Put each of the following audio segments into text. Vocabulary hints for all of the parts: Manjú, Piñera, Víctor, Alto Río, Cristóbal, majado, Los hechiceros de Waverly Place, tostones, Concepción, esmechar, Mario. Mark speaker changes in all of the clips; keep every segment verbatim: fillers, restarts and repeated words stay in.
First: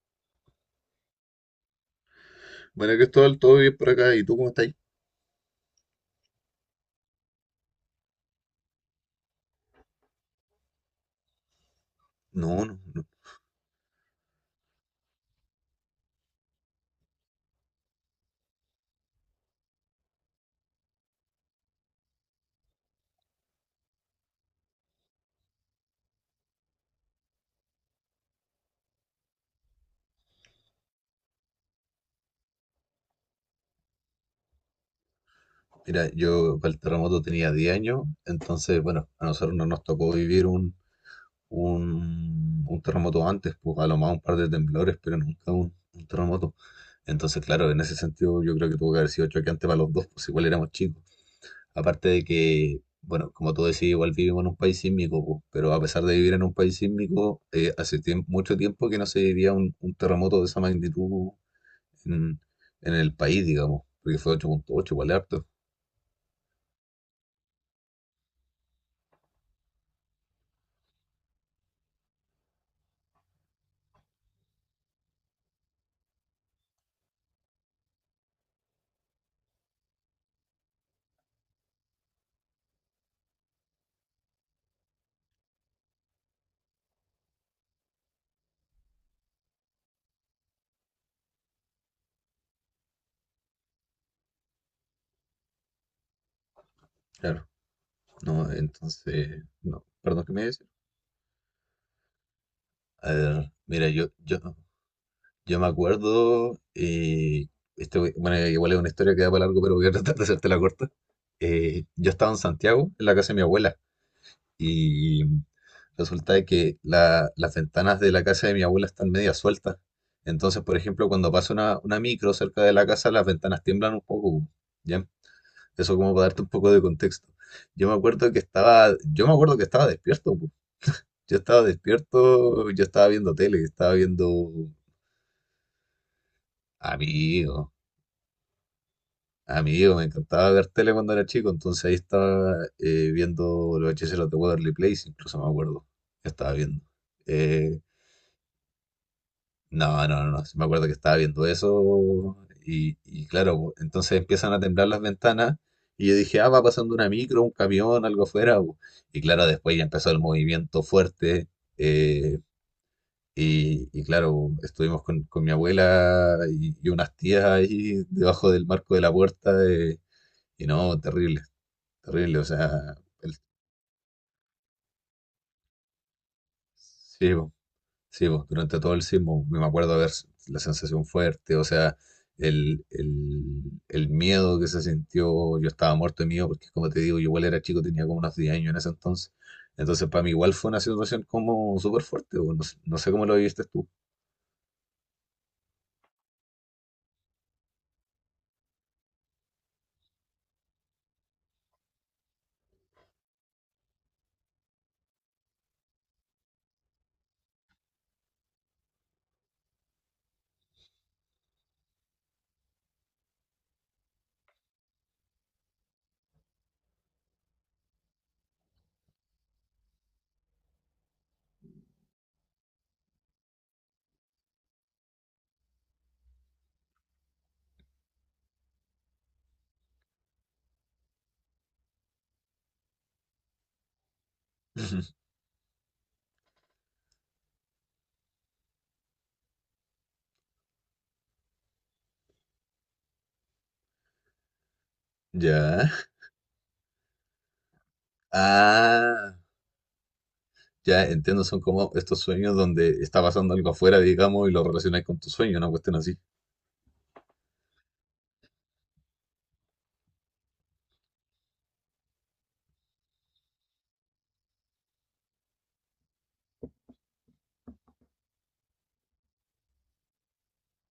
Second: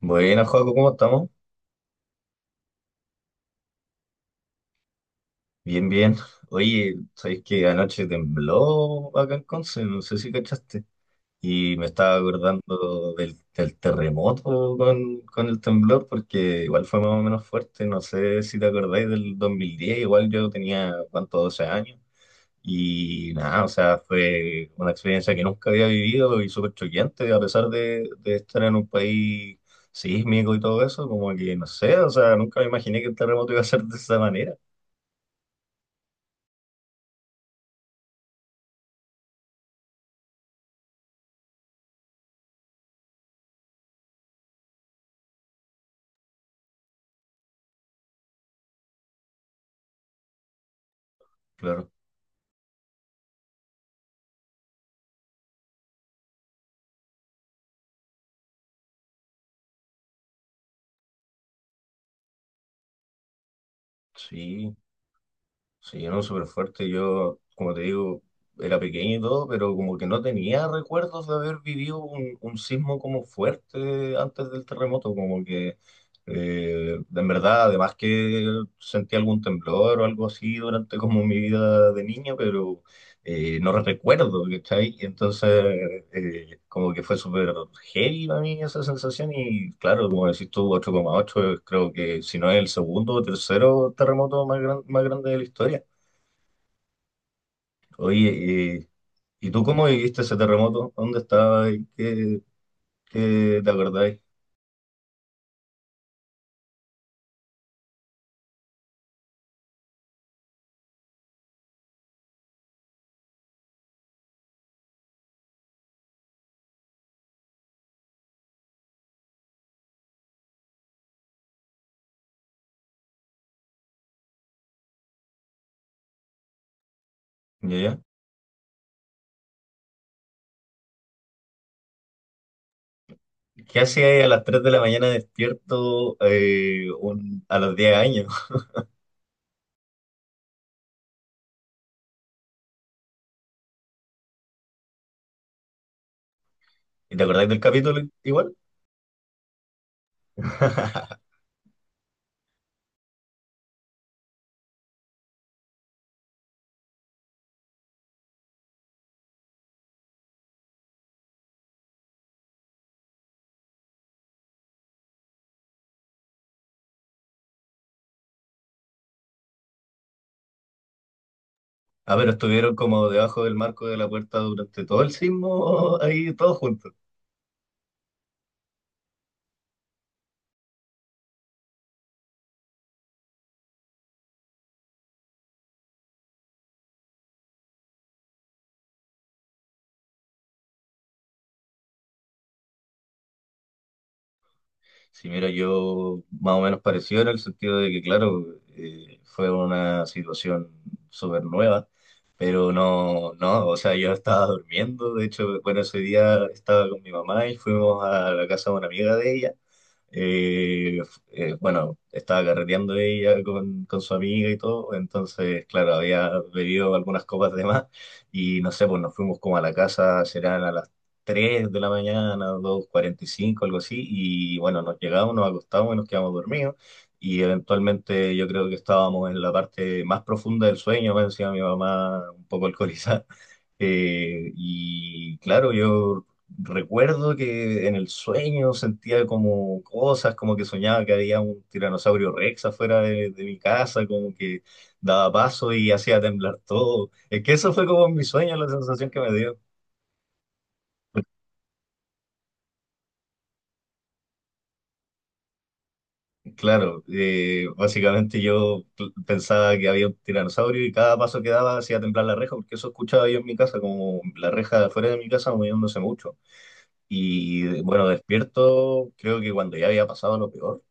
Speaker 1: Bueno, Joaco, ¿cómo estamos?
Speaker 2: Bueno, Cristóbal, todo bien por acá. ¿Y tú cómo estás?
Speaker 1: Bien, bien. Oye, ¿sabéis que anoche tembló acá en Conce? No sé si cachaste. Y me estaba
Speaker 2: No, no, no.
Speaker 1: acordando del, del terremoto con, con el temblor, porque igual fue más o menos fuerte. No sé si te acordáis del dos mil diez, igual yo tenía, ¿cuánto? doce años. Y nada, o sea, fue una experiencia que nunca había vivido y súper choqueante, a pesar de, de estar en un país sísmico y todo eso, como que no sé, o sea, nunca me imaginé que el terremoto iba a ser de esa manera.
Speaker 2: Mira, yo para el terremoto tenía diez años, entonces, bueno, a nosotros no nos tocó vivir un, un, un terremoto antes, pues a lo más un par de temblores, pero nunca un, un terremoto. Entonces, claro, en ese sentido yo creo que tuvo que haber sido choqueante para los dos, pues igual éramos chicos.
Speaker 1: Claro,
Speaker 2: Aparte de que, bueno, como tú decías, igual vivimos en un país sísmico, pues, pero a pesar de vivir en un país sísmico, eh, hace tiemp- mucho tiempo que no se vivía un, un terremoto de esa magnitud en, en el país, digamos, porque fue
Speaker 1: sí,
Speaker 2: ocho punto ocho, igual es harto.
Speaker 1: sí, no, súper fuerte. Yo, como te digo, era pequeño y todo, pero como que no tenía recuerdos de haber vivido un, un sismo como fuerte antes del terremoto, como que eh, en verdad, además que sentí algún temblor o algo así durante como mi vida de niño, pero eh, no recuerdo, ¿cachai? Y entonces, eh, como que fue súper heavy para mí esa sensación. Y claro, como decís tú, ocho coma ocho, es, creo que si no es el segundo o tercero terremoto más, gran- más grande de la historia.
Speaker 2: Claro, no,
Speaker 1: Oye, eh,
Speaker 2: entonces,
Speaker 1: ¿y tú
Speaker 2: no,
Speaker 1: cómo viviste
Speaker 2: perdón, ¿qué
Speaker 1: ese
Speaker 2: me dices?
Speaker 1: terremoto? ¿Dónde estabas? ¿Qué,
Speaker 2: A ver,
Speaker 1: qué te
Speaker 2: mira, yo,
Speaker 1: acordáis?
Speaker 2: yo, yo me acuerdo, eh, este, bueno, igual es una historia que da para largo, pero voy a tratar de hacerte la corta. Eh, yo estaba en Santiago, en la casa de mi abuela, y resulta de que la- las ventanas de la casa de mi abuela están media sueltas. Entonces, por ejemplo, cuando pasa una, una micro cerca de la casa, las ventanas tiemblan un poco, ¿ya? Eso como para darte un poco de contexto.
Speaker 1: ¿Ya,
Speaker 2: Yo me
Speaker 1: ya?
Speaker 2: acuerdo que estaba, yo me acuerdo que estaba despierto, po. Yo estaba despierto, yo estaba viendo tele,
Speaker 1: ¿Qué
Speaker 2: estaba
Speaker 1: hacías a
Speaker 2: viendo
Speaker 1: las tres de la mañana despierto eh, un- a
Speaker 2: amigo,
Speaker 1: los diez años?
Speaker 2: amigo, me encantaba ver tele cuando era chico, entonces ahí estaba eh, viendo Los Hechiceros de Waverly Place, incluso me acuerdo, que estaba viendo.
Speaker 1: ¿Y te acordáis del
Speaker 2: Eh,
Speaker 1: capítulo igual?
Speaker 2: No, no, no, sí me acuerdo que estaba viendo eso y, y claro, entonces empiezan a temblar las ventanas y yo dije, ah, va pasando una micro, un camión, algo afuera. Bu. Y claro, después ya empezó el movimiento fuerte eh, y, y claro, estuvimos con, con mi abuela y, y unas tías ahí debajo del marco de la puerta eh, y no, terrible,
Speaker 1: Ah, pero
Speaker 2: terrible, o sea,
Speaker 1: estuvieron como
Speaker 2: el-
Speaker 1: debajo del marco de la puerta durante todo el sismo, ahí todos juntos.
Speaker 2: sí, bu. Sí, pues, durante todo el sismo pues, me acuerdo de ver la sensación fuerte, o sea, el, el, el miedo que se sintió, yo estaba muerto de miedo, porque como te digo, yo igual era chico, tenía como unos diez años en ese entonces, entonces para mí igual fue una situación como súper fuerte, pues, no, sé no sé cómo lo viviste tú.
Speaker 1: Sí, mira, yo más o menos parecido en el sentido de que, claro, eh, fue una situación súper nueva, pero no, no, o sea, yo estaba durmiendo, de hecho, bueno, ese día estaba con mi mamá y fuimos a la casa de una amiga de ella. Eh, eh, bueno, estaba carreteando ella con, con su amiga y todo, entonces, claro, había bebido algunas copas de más y no sé, pues nos fuimos como a la casa, serán a las tres de la mañana, dos cuarenta y cinco, algo así, y bueno, nos llegamos, nos acostamos y nos quedamos dormidos y eventualmente yo creo que estábamos en la parte más profunda del sueño, me decía mi mamá un poco alcoholizada. Eh, y claro, yo recuerdo que en el sueño sentía como cosas, como que soñaba que había un tiranosaurio Rex afuera de, de mi casa, como que daba paso y
Speaker 2: Ya.
Speaker 1: hacía temblar todo. Es que eso fue como en mi sueño la sensación que me
Speaker 2: Ah,
Speaker 1: dio.
Speaker 2: ya entiendo, son como estos sueños donde está pasando algo afuera, digamos, y lo relacionas con tu sueño, una cuestión así.
Speaker 1: Claro, eh, básicamente yo pl- pensaba que había un tiranosaurio y cada paso que daba hacía temblar la reja, porque eso escuchaba yo en mi casa, como la reja de afuera de mi casa moviéndose mucho. Y bueno, despierto, creo que cuando ya había pasado lo peor.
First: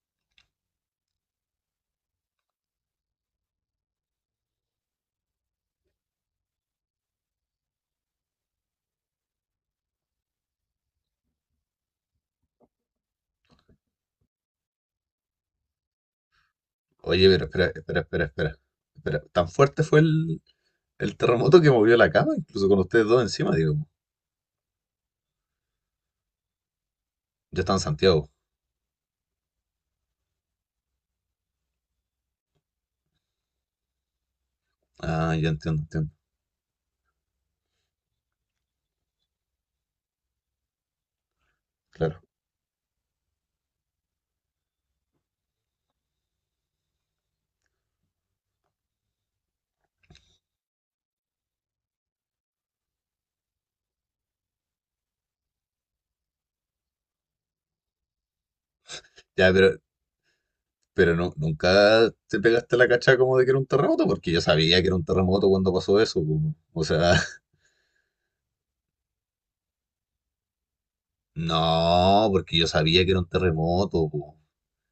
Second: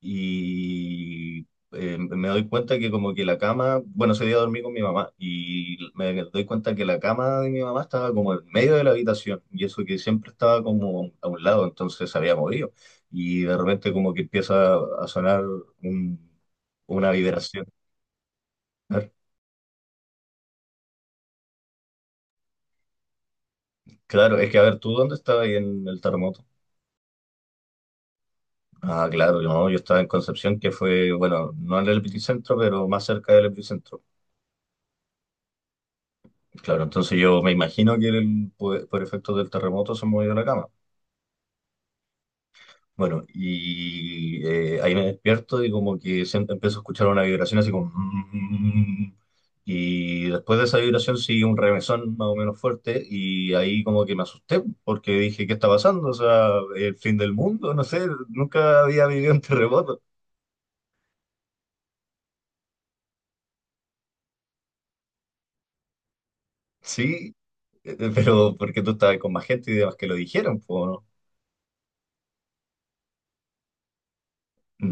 Speaker 1: Y eh, me doy cuenta que como que la cama, bueno, ese día dormí con mi mamá y me doy cuenta que la cama de mi mamá estaba como en medio de la habitación y eso que siempre estaba como a un lado, entonces se había movido y de repente como que empieza a sonar un- una
Speaker 2: Oye, pero
Speaker 1: vibración.
Speaker 2: espera, espera, espera, espera. Espera, ¿tan fuerte fue el, El terremoto que movió la cama, incluso con ustedes dos encima, digo?
Speaker 1: Claro, es que a ver, ¿tú dónde estabas ahí en el terremoto?
Speaker 2: Ya está en Santiago.
Speaker 1: Ah, claro, yo, yo estaba en Concepción, que fue, bueno, no en el epicentro, pero más cerca del epicentro.
Speaker 2: Ah, ya entiendo, entiendo.
Speaker 1: Claro, entonces yo me imagino que el- por, por efectos del terremoto se movió la cama.
Speaker 2: Claro.
Speaker 1: Bueno, y eh, ahí me despierto y como que siento- empiezo a escuchar una vibración así como... "Mm". Y después de esa vibración sigue un remesón más o menos fuerte y ahí como que me asusté porque dije, ¿qué está pasando? O sea, el fin del mundo, no sé, nunca había vivido un
Speaker 2: Ya, pero,
Speaker 1: terremoto.
Speaker 2: pero no, nunca te pegaste la cacha como de que era un terremoto, porque yo sabía que era un terremoto cuando pasó eso. Po. O sea,
Speaker 1: Sí, eh, pero porque tú estabas con más gente y demás que lo dijeron, pues, ¿no?
Speaker 2: no, porque yo sabía que era un terremoto. Po.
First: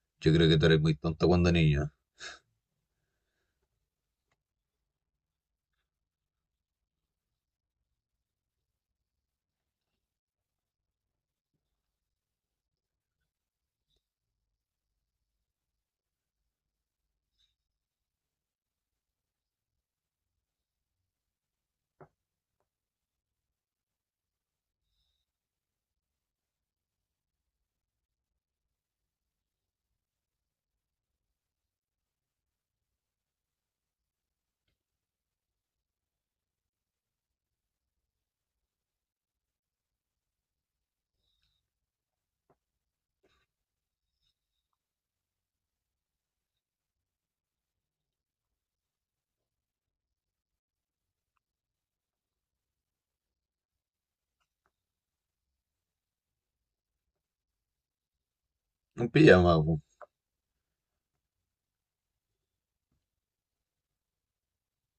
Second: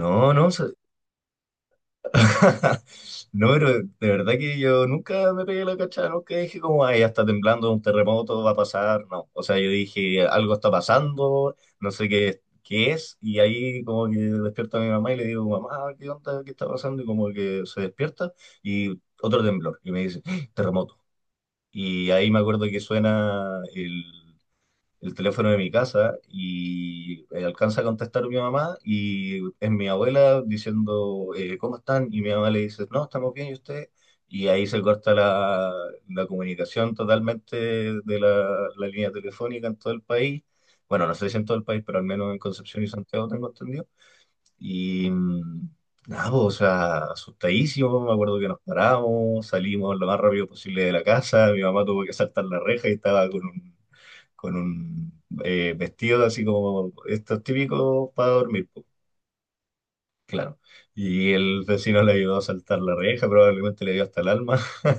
Speaker 1: No,
Speaker 2: Yo creo
Speaker 1: no.
Speaker 2: que tú eres muy tonto cuando niño.
Speaker 1: No, pero de verdad que yo nunca me pegué la cachada, nunca dije como, ay, ya está temblando, un terremoto va a pasar, no. O sea, yo dije, algo está pasando, no sé qué, qué es, y ahí como que despierta mi mamá y le digo, mamá, ¿qué onda? ¿Qué está pasando? Y como que se despierta y otro temblor, y me dice, "Ah, terremoto". Y ahí me acuerdo que suena el, el teléfono de mi casa y eh, alcanza a contestar mi mamá y es mi abuela diciendo, eh, ¿cómo están? Y mi mamá le dice, no, estamos bien, ¿y usted? Y ahí se corta la, la comunicación totalmente de la, la línea telefónica en todo el país. Bueno, no sé si en todo el país, pero al menos en Concepción y Santiago tengo entendido. Y mm, nada, pues, o sea, asustadísimo, me acuerdo que nos paramos, salimos lo más rápido posible de la casa, mi mamá tuvo que saltar la reja y estaba con un con un eh, vestido así como estos típicos para dormir, po,
Speaker 2: Un pijama, po.
Speaker 1: claro. Y el vecino le ayudó a saltar la reja, probablemente le dio hasta el alma.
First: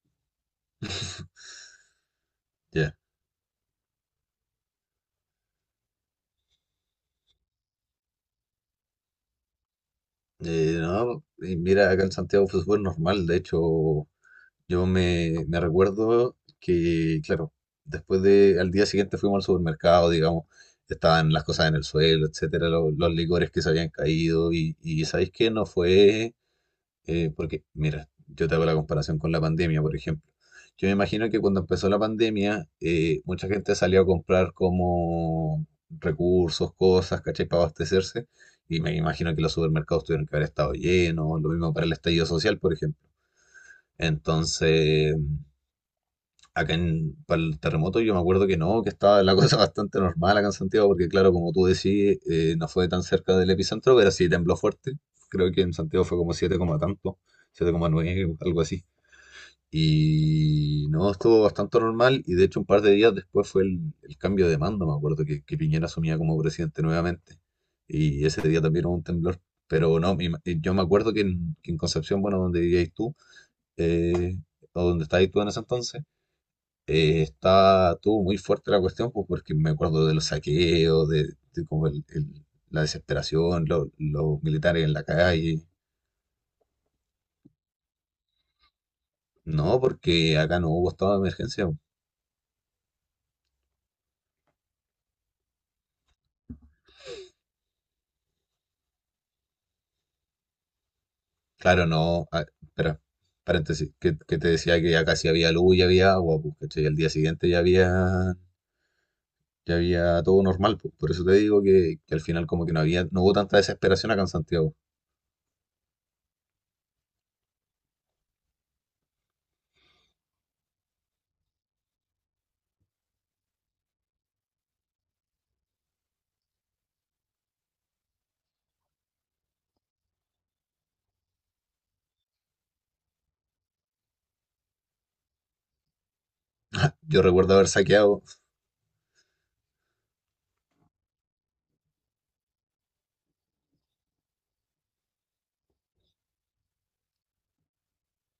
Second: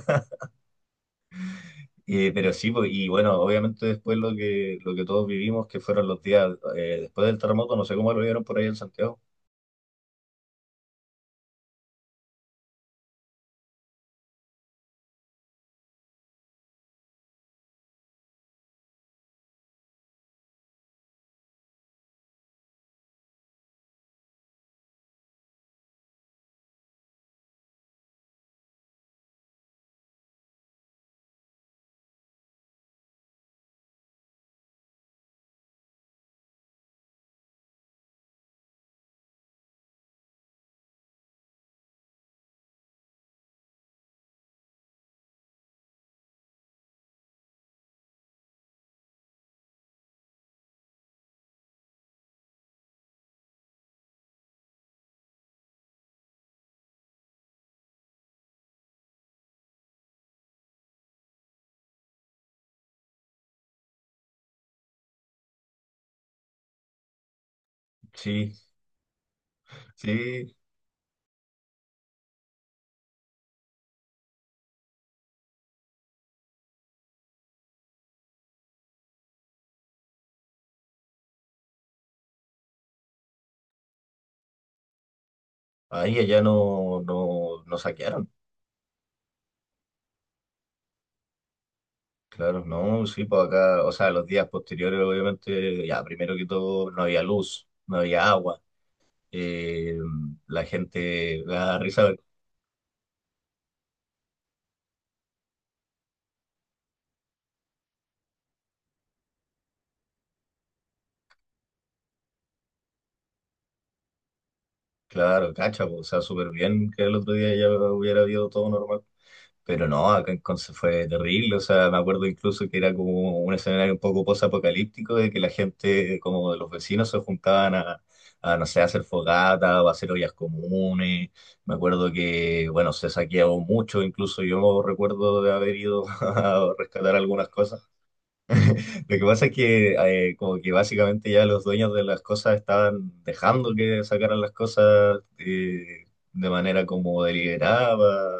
Speaker 1: Eh, pero sí, po,
Speaker 2: Ya.
Speaker 1: y bueno, obviamente después lo que, lo que todos vivimos, que fueron los días eh, después del terremoto, no sé cómo lo vieron por ahí en Santiago.
Speaker 2: Eh, no, y mira, acá en Santiago fue súper normal. De hecho, yo me, me recuerdo que, claro, después de, al día siguiente fuimos al supermercado, digamos, estaban las cosas en el suelo, etcétera, lo- los licores que se habían caído, y, y ¿sabéis qué? No fue, eh, porque, mira, yo te hago la comparación con la pandemia, por ejemplo. Yo me imagino que cuando empezó la pandemia, eh, mucha gente salió a comprar como recursos, cosas, ¿cachai? Para abastecerse, y me imagino que los supermercados tuvieron que haber estado llenos, lo mismo para el estallido social, por ejemplo. Entonces acá en, para el terremoto yo me acuerdo que no, que estaba la cosa bastante normal acá en Santiago, porque claro, como tú decís, eh, no fue tan cerca del epicentro, pero sí tembló fuerte. Creo que en Santiago fue como siete coma tanto, siete coma nueve algo así. Y no, estuvo bastante normal y de hecho un par de días después fue el, el cambio de mando, me acuerdo que, que, Piñera asumía como presidente nuevamente. Y ese
Speaker 1: Sí,
Speaker 2: día también hubo un temblor. Pero no, mi- ma-
Speaker 1: sí,
Speaker 2: yo me acuerdo que en, que en Concepción, bueno, donde vivíais tú, eh, o donde estabas tú en ese entonces, eh, está, tuvo muy fuerte la cuestión, pues porque me acuerdo de los saqueos, de, de como el- el- la desesperación, lo- los militares en la calle.
Speaker 1: ahí allá no, no, no saquearon.
Speaker 2: No, porque acá no hubo estado de emergencia.
Speaker 1: Claro, no, sí, pues acá, o sea, los días posteriores, obviamente, ya, primero que todo, no había luz, no había agua. eh, la gente le da
Speaker 2: Claro,
Speaker 1: risa,
Speaker 2: no. Ah, espera, paréntesis, que, que te decía que acá sí había luz y había agua, pues, ¿cachai? Al día siguiente ya había, ya había todo normal, pues. Por eso te digo que, que al final como que no había, no hubo tanta desesperación acá en Santiago.
Speaker 1: claro, cacha, po, o sea, súper bien que el otro día ya hubiera habido todo normal. Pero no, acá en Conce fue terrible, o sea, me acuerdo incluso que era como un escenario un poco posapocalíptico de que la gente, como de los vecinos, se juntaban a, a, no sé, a hacer fogata o a hacer ollas comunes. Me acuerdo que, bueno, se saqueaba mucho, incluso yo recuerdo de haber ido a rescatar
Speaker 2: Yo
Speaker 1: algunas
Speaker 2: recuerdo haber
Speaker 1: cosas.
Speaker 2: saqueado,
Speaker 1: Lo que pasa es que eh, como que básicamente ya los dueños de las cosas estaban dejando que sacaran las cosas eh, de manera como deliberada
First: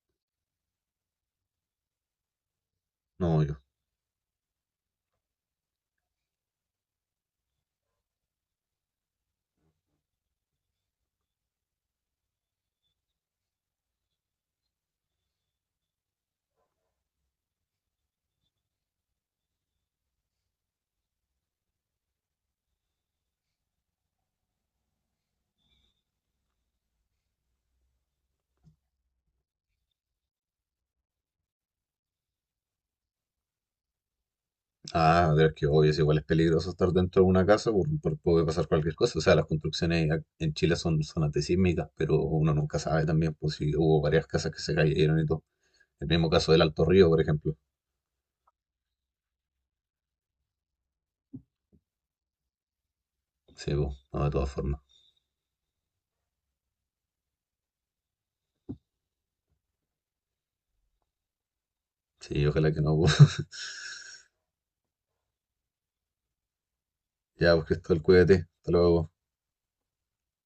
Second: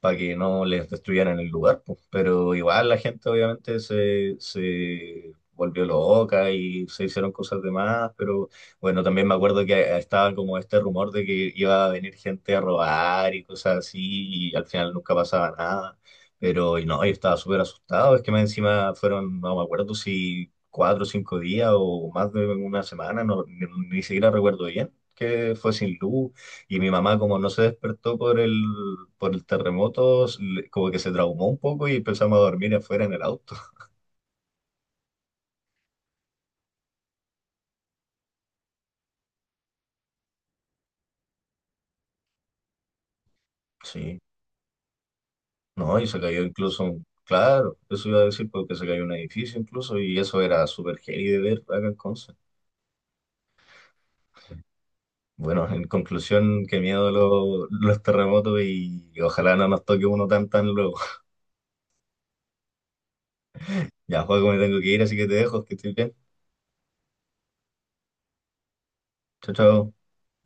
Speaker 1: para que no les destruyeran el lugar, pues. Pero igual la gente
Speaker 2: no, yo.
Speaker 1: obviamente se, se volvió loca y se hicieron cosas de más, pero bueno, también me acuerdo que estaba como este rumor de que iba a venir gente a robar y cosas así, y al final nunca pasaba nada. Pero y no, yo estaba súper asustado, es que más encima fueron, no me acuerdo si cuatro o cinco días o más de una semana, no, ni, ni siquiera recuerdo bien, que fue sin luz y mi mamá, como no se despertó por el, por el terremoto, s- le- como que se traumó un poco y empezamos a dormir afuera en el auto.
Speaker 2: Ah, pero es que obvio, es igual es peligroso estar dentro de una casa, por, por- puede pasar cualquier cosa. O sea, las construcciones ac- en Chile son, son antisísmicas, pero uno nunca sabe también, pues si hubo
Speaker 1: Sí,
Speaker 2: varias casas que se cayeron y todo.
Speaker 1: no, y
Speaker 2: El
Speaker 1: se
Speaker 2: mismo
Speaker 1: cayó
Speaker 2: caso del
Speaker 1: incluso,
Speaker 2: Alto
Speaker 1: un-
Speaker 2: Río, por ejemplo.
Speaker 1: claro, eso iba a decir porque se cayó un edificio incluso y eso era súper heavy de ver acá en Conce.
Speaker 2: Sí, pues, no, de todas formas.
Speaker 1: Bueno, en conclusión, qué miedo lo- los terremotos y ojalá no nos toque uno tan tan luego.
Speaker 2: Sí, ojalá que no, pues.
Speaker 1: Ya, Juaco, me tengo que ir, así que te dejo, que estoy bien.
Speaker 2: Ya, pues, Cristóbal, cuídate. Hasta luego.
Speaker 1: Chao, chao.